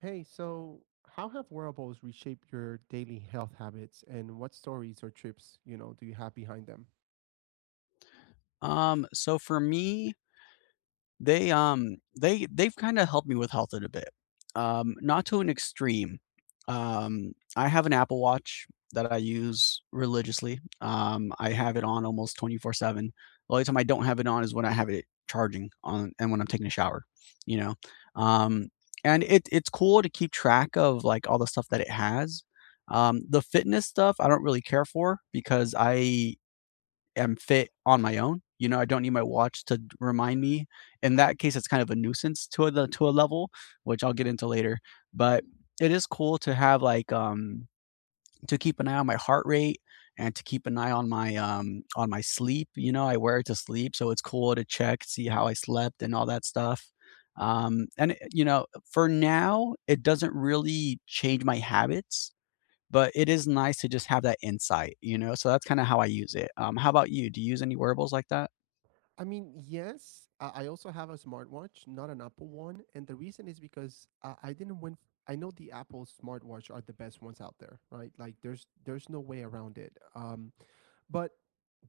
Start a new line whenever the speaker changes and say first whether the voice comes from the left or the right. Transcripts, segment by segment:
right: Hey, so how have wearables reshaped your daily health habits and what stories or trips, you know, do you have behind them?
left: So for me, they've kinda helped me with health in a bit, not to an extreme. I have an Apple Watch that I use religiously. I have it on almost 24/7. The only time I don't have it on is when I have it charging on and when I'm taking a shower, you know? Um, and it's cool to keep track of, like, all the stuff that it has. The fitness stuff, I don't really care for because I am fit on my own. You know, I don't need my watch to d remind me. In that case, it's kind of a nuisance to a level, which I'll get into later, but it is cool to have, like, to keep an eye on my heart rate and to keep an eye on on my sleep. You know, I wear it to sleep, so it's cool to check, see how I slept and all that stuff. And, eh, you know, For now, it doesn't really change my habits, but it is nice to just have that insight, you know? So that's kinda how I use it. How about you? Do you use any wearables like that?
right: I mean, yes, I also have a smartwatch, not an Apple one, and the reason is because I didn't win. I know the Apple smartwatch are the best ones out there, right? Like, there's no way around it. But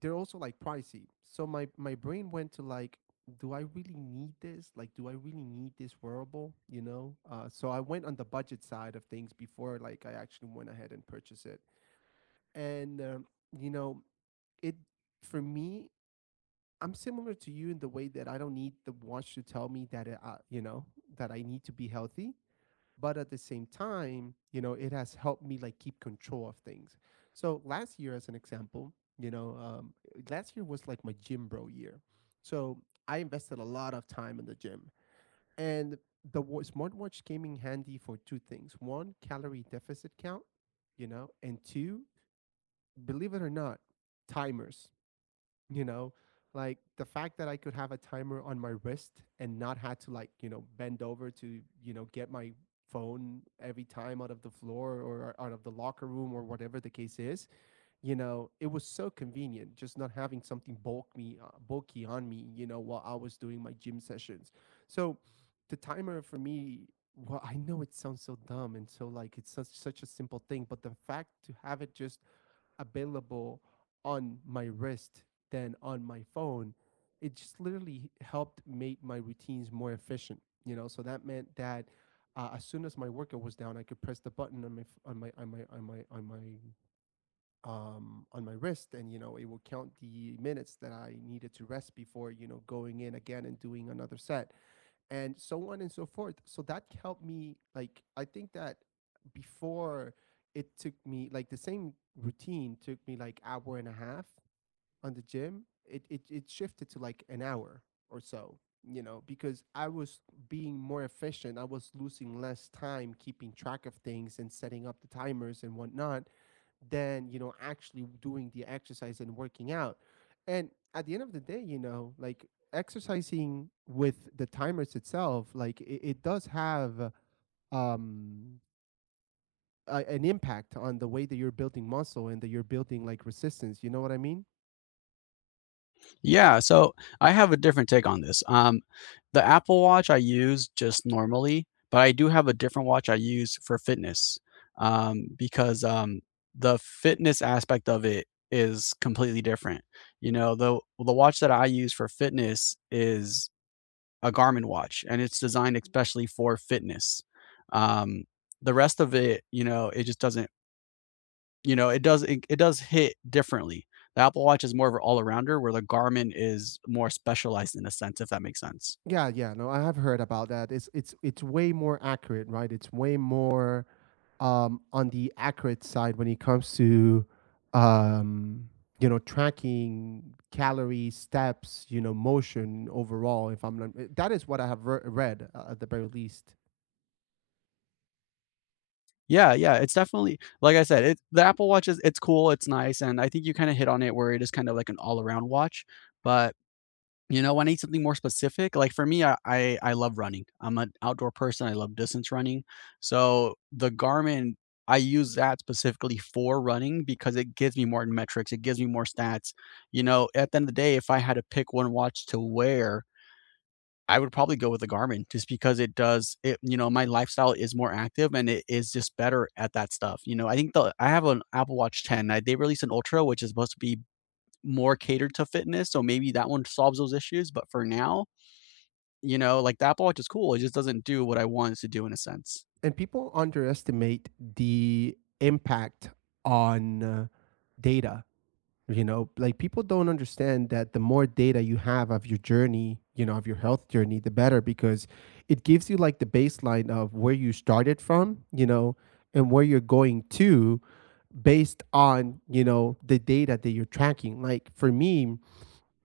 right: they're also like pricey. So my brain went to like, do I really need this? Like, do I really need this wearable? You know. So I went on the budget side of things before like I actually went ahead and purchased it. And you know, it for me, I'm similar to you in the way that I don't need the watch to tell me that it, you know, that I need to be healthy, but at the same time, you know, it has helped me like keep control of things. So last year as an example, you know, last year was like my gym bro year. So I invested a lot of time in the gym, and smartwatch came in handy for two things: one, calorie deficit count, you know, and two, believe it or not, timers, you know, like the fact that I could have a timer on my wrist and not had to, like, you know, bend over to, you know, get my phone every time out of the floor or out of the locker room or whatever the case is. You know, it was so convenient just not having something bulk me bulky on me, you know, while I was doing my gym sessions. So the timer for me, well, I know it sounds so dumb and so like it's such, such a simple thing, but the fact to have it just available on my wrist than on my phone, it just literally helped make my routines more efficient. You know, so that meant that as soon as my workout was down, I could press the button on my f- on my on my on my on my on my wrist, and you know it will count the minutes that I needed to rest before, you know, going in again and doing another set and so on and so forth. So that helped me. Like, I think that before it took me, like, the same routine took me like hour and a half on the gym, it shifted to like an hour or so, you know, because I was being more efficient. I was losing less time keeping track of things and setting up the timers and whatnot than, you know, actually doing the exercise and working out. And at the end of the day, you know, like exercising with the timers itself, like it does have um, a, an impact on the way that you're building muscle and that you're building like resistance. You know what I mean?
left: Yeah, so I have a different take on this. The Apple Watch I use just normally, but I do have a different watch I use for fitness, because the fitness aspect of it is completely different. You know, the watch that I use for fitness is a Garmin watch, and it's designed especially for fitness. Um, the rest of it, you know, it just doesn't you know, it does it does hit differently. The Apple Watch is more of an all-arounder where the Garmin is more specialized in a sense, if that makes sense.
right: Yeah, yeah. No, I have heard about that. It's way more accurate, right? It's way more on the accurate side when it comes to um you know tracking calories, steps, you know, motion overall if I'm not, that is what I have read at the very least.
left: Yeah, yeah, it's definitely like I said, it the Apple Watch is it's cool, it's nice, and I think you kinda hit on it where it is kind of like an all-around watch, but you know, I need something more specific. Like for me, I love running. I'm an outdoor person. I love distance running. So the Garmin, I use that specifically for running because it gives me more metrics. It gives me more stats. You know, at the end of the day, if I had to pick one watch to wear, I would probably go with the Garmin just because it does it. You know, my lifestyle is more active and it is just better at that stuff. You know, I think the I have an Apple Watch 10. They released an Ultra, which is supposed to be more catered to fitness. So maybe that one solves those issues. But for now, you know, like, the Apple Watch is cool, it just doesn't do what I want it to do in a sense.
right: And people underestimate the impact on data. You know, like people don't understand that the more data you have of your journey, you know, of your health journey, the better, because it gives you like the baseline of where you started from, you know, and where you're going to based on, you know, the data that you're tracking. Like for me,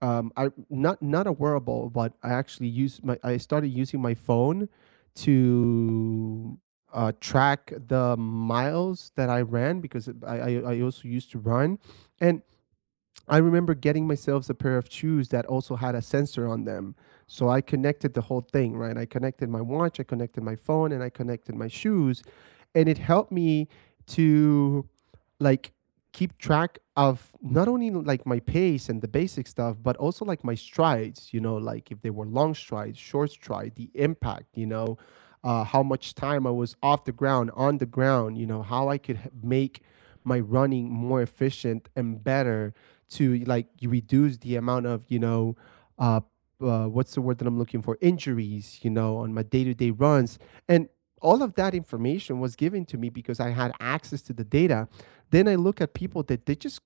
right: I not not a wearable, but I actually use my I started using my phone to track the miles that I ran because I also used to run, and I remember getting myself a pair of shoes that also had a sensor on them. So I connected the whole thing, right? I connected my watch, I connected my phone, and I connected my shoes. And it helped me to like keep track of not only like my pace and the basic stuff, but also like my strides, you know, like if they were long strides, short stride, the impact, you know, how much time I was off the ground, on the ground, you know, how I could make my running more efficient and better to like you reduce the amount of, you know, uh, what's the word that I'm looking for, injuries, you know, on my day-to-day runs. And all of that information was given to me because I had access to the data. Then I look at people that they just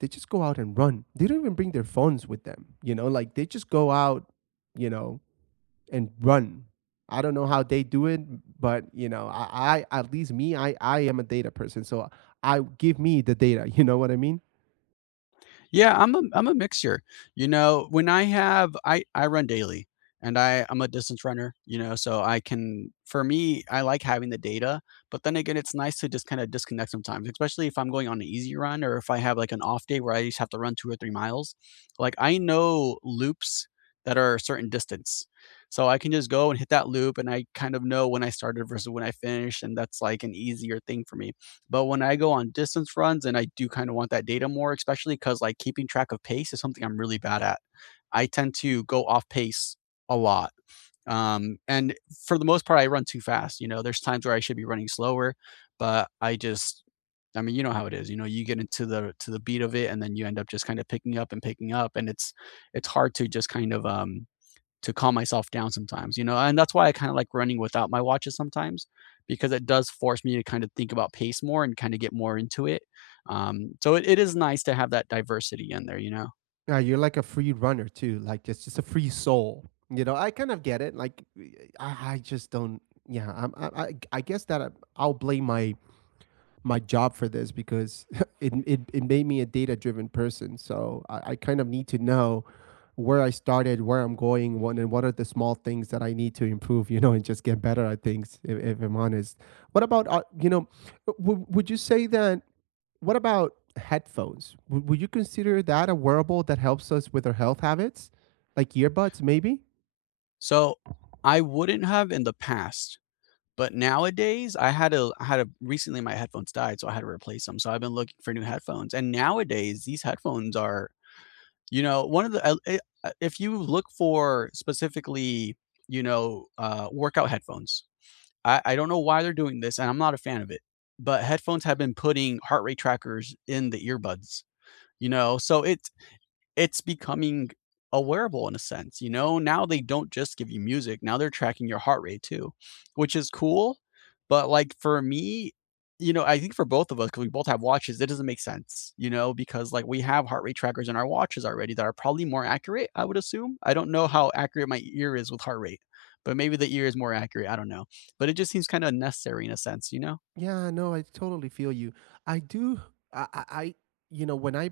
right: they just go out and run. They don't even bring their phones with them. You know, like they just go out, you know, and run. I don't know how they do it, but you know I, at least me, I am a data person, so I give me the data you know what I mean.
left: Yeah, I'm a mixture. You know, when I have I run daily and I'm a distance runner, you know, so I can for me, I like having the data, but then again, it's nice to just kind of disconnect sometimes, especially if I'm going on an easy run or if I have like an off day where I just have to run 2 or 3 miles. Like I know loops that are a certain distance. So I can just go and hit that loop and I kind of know when I started versus when I finished, and that's like an easier thing for me. But when I go on distance runs, and I do kind of want that data more, especially because like keeping track of pace is something I'm really bad at. I tend to go off pace a lot. And for the most part, I run too fast. You know, there's times where I should be running slower, but I just, I mean, you know how it is. You know, you get into the to the beat of it, and then you end up just kind of picking up, and it's hard to just kind of to calm myself down sometimes, you know, and that's why I kind of like running without my watches sometimes because it does force me to kind of think about pace more and kind of get more into it. So it is nice to have that diversity in there, you know.
right: Yeah, you're like a free runner too, like it's just a free soul. You know, I kind of get it. Like, I just don't. Yeah, I'm, I guess that I, I'll blame my job for this, because it made me a data driven person. So I kind of need to know where I started, where I'm going, what and what are the small things that I need to improve. You know, and just get better at things. If I'm honest, what about you know, would you say that what about headphones? Would you consider that a wearable that helps us with our health habits? Like earbuds, maybe?
left: So I wouldn't have in the past, but nowadays I had a recently my headphones died, so I had to replace them. So I've been looking for new headphones, and nowadays these headphones are, you know, one of the eh, if you look for specifically, you know, workout headphones, I don't know why they're doing this, and I'm not a fan of it, but headphones have been putting heart rate trackers in the earbuds, you know? So it's becoming a wearable in a sense, you know? Now they don't just give you music, now they're tracking your heart rate too, which is cool, but, like, for me, you know, I think for both of us, because we both have watches, it doesn't make sense, you know, because, like, we have heart rate trackers in our watches already that are probably more accurate, I would assume. I don't know how accurate my ear is with heart rate, but maybe the ear is more accurate, I don't know, but it just seems kind of unnecessary in a sense, you know?
right: Yeah, no, I totally feel you. I do. I, I, I- you know, when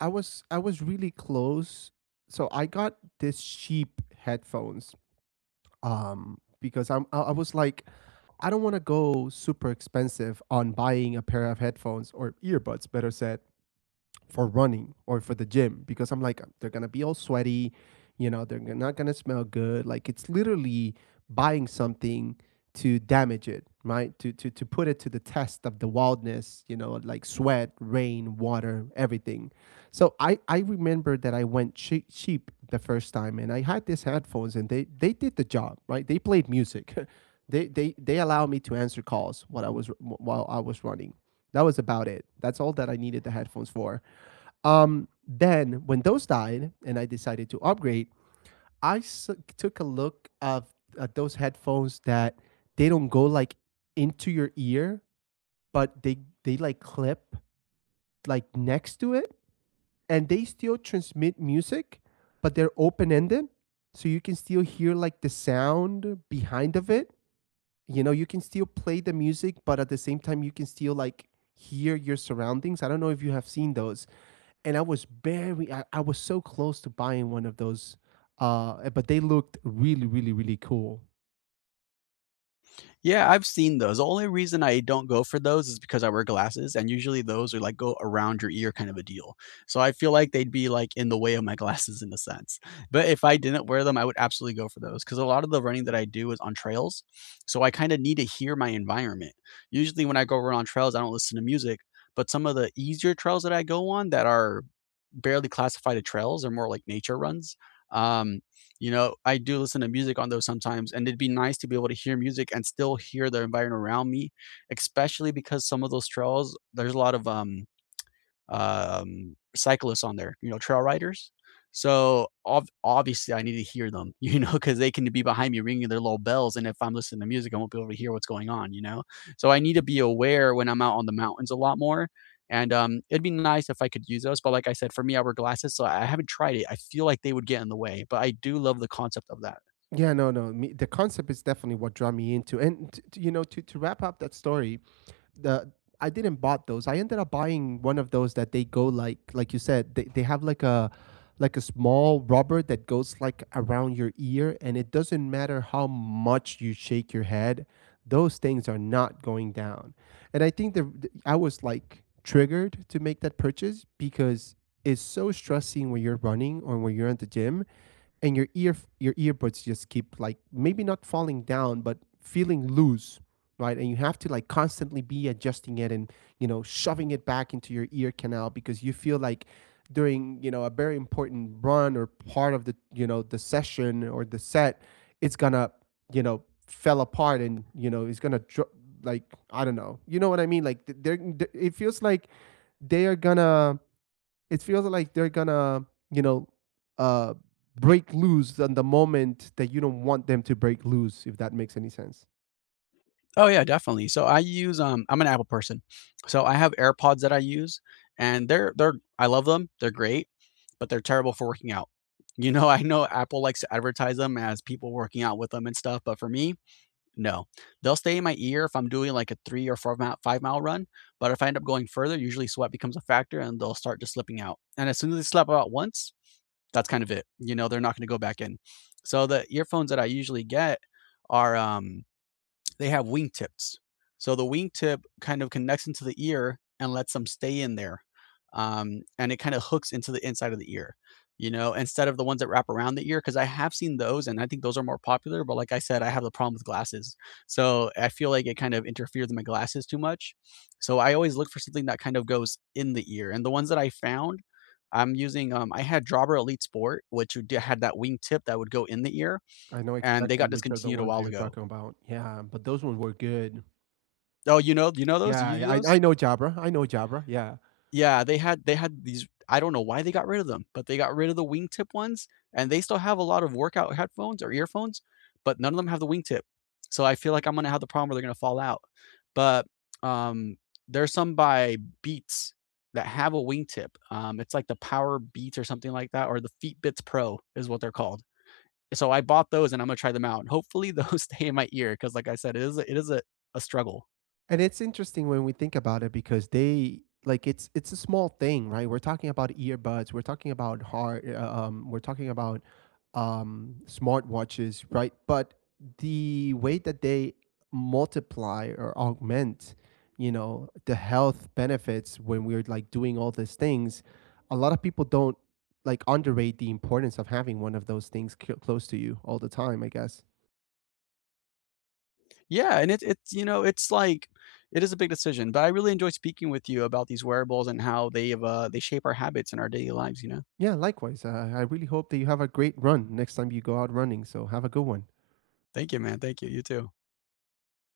right: I was really close. So I got this cheap headphones because I was like, I don't want to go super expensive on buying a pair of headphones or earbuds, better said, for running or for the gym because I'm like, they're gonna be all sweaty, you know, they're not gonna smell good. Like it's literally buying something to damage it, right? To put it to the test of the wildness, you know, like sweat, rain, water, everything. So I remember that I went cheap the first time and I had these headphones and they did the job, right? They played music. They allowed me to answer calls while I was running. That was about it. That's all that I needed the headphones for. Then when those died and I decided to upgrade, I s- took a look of at those headphones that they don't go like into your ear, but they like clip like next to it, and they still transmit music, but they're open ended, so you can still hear like the sound behind of it. You know, you can still play the music, but at the same time, you can still like hear your surroundings. I don't know if you have seen those, and I was very I was so close to buying one of those but they looked really really really cool.
left: Yeah, I've seen those. The only reason I don't go for those is because I wear glasses, and usually those are like go around your ear kind of a deal. So I feel like they'd be like in the way of my glasses in a sense. But if I didn't wear them, I would absolutely go for those because a lot of the running that I do is on trails. So I kind of need to hear my environment. Usually when I go run on trails, I don't listen to music, but some of the easier trails that I go on that are barely classified as trails are more like nature runs. Um, I do listen to music on those sometimes, and it'd be nice to be able to hear music and still hear the environment around me, especially because some of those trails, there's a lot of cyclists on there, you know, trail riders. So obviously, I need to hear them, you know, because they can be behind me ringing their little bells, and if I'm listening to music, I won't be able to hear what's going on, you know. So I need to be aware when I'm out on the mountains a lot more. And it'd be nice if I could use those, but like I said, for me, I wear glasses, so I haven't tried it. I feel like they would get in the way, but I do love the concept of that.
right: Yeah, no no, me, the concept is definitely what drew me into. And you know, to wrap up that story, the I didn't bought those. I ended up buying one of those that they go like you said, they have like a small rubber that goes like around your ear, and it doesn't matter how much you shake your head, those things are not going down. And I think that I was like triggered to make that purchase because it's so stressing when you're running or when you're at the gym, and your ear your earbuds just keep like maybe not falling down but feeling loose, right? And you have to like constantly be adjusting it, and you know shoving it back into your ear canal, because you feel like during, you know, a very important run or part of the, you know, the session or the set, it's gonna, you know, fell apart, and you know it's gonna like, I don't know, you know what I mean, like it feels like they are gonna it feels like they're gonna, you know, uh break loose on the moment that you don't want them to break loose, if that makes any sense.
left: Oh yeah, definitely. So I'm an Apple person. So I have AirPods that I use and they're I love them. They're great, but they're terrible for working out. You know, I know Apple likes to advertise them as people working out with them and stuff, but for me, no. They'll stay in my ear if I'm doing like a 3 or 4 mile, 5-mile run, but if I end up going further, usually sweat becomes a factor and they'll start just slipping out. And as soon as they slip out once, that's kind of it. You know, they're not going to go back in. So the earphones that I usually get are they have wingtips. So the wingtip kind of connects into the ear and lets them stay in there. And it kind of hooks into the inside of the ear, you know, instead of the ones that wrap around the ear. Cause I have seen those and I think those are more popular. But like I said, I have the problem with glasses. So I feel like it kind of interferes with my glasses too much. So I always look for something that kind of goes in the ear. And the ones that I found, I had Jobber Elite Sport, which had that wingtip that would go in the ear,
right: I know
left: and they
right: exactly
left: got
right: which are the
left: discontinued a
right: ones that
left: while
right: you're
left: ago.
right: talking about. Yeah, but those ones were good.
left: Oh, you know those? You
right: Yeah,
left: use
right: i
left: those?
right: i know Jabra, I know Jabra, yeah.
left: Yeah, they had these. I don't know why they got rid of them, but they got rid of the wingtip ones, and they still have a lot of workout headphones or earphones, but none of them have the wingtip. So I feel like I'm gonna have the problem where they're gonna fall out. But, um, there's some by Beats that have a wingtip. It's like the Power Beats or something like that, or the Fitbits Pro is what they're called. So I bought those and I'm gonna try them out. Hopefully, those stay in my ear, because like I said, it is a struggle.
right: And it's interesting when we think about it because they like it's a small thing, right? We're talking about earbuds, we're talking about hard, we're talking about smartwatches, right? But the way that they multiply or augment, you know, the health benefits when we're like doing all these things, a lot of people don't like underrate the importance of having one of those things close to you all the time. I guess.
left: Yeah, and it's you know, it's like it is a big decision, but I really enjoy speaking with you about these wearables and how they shape our habits in our daily lives, you know?
right: Yeah, likewise. I really hope that you have a great run next time you go out running. So have a good one.
left: Thank you, man. Thank you. You too.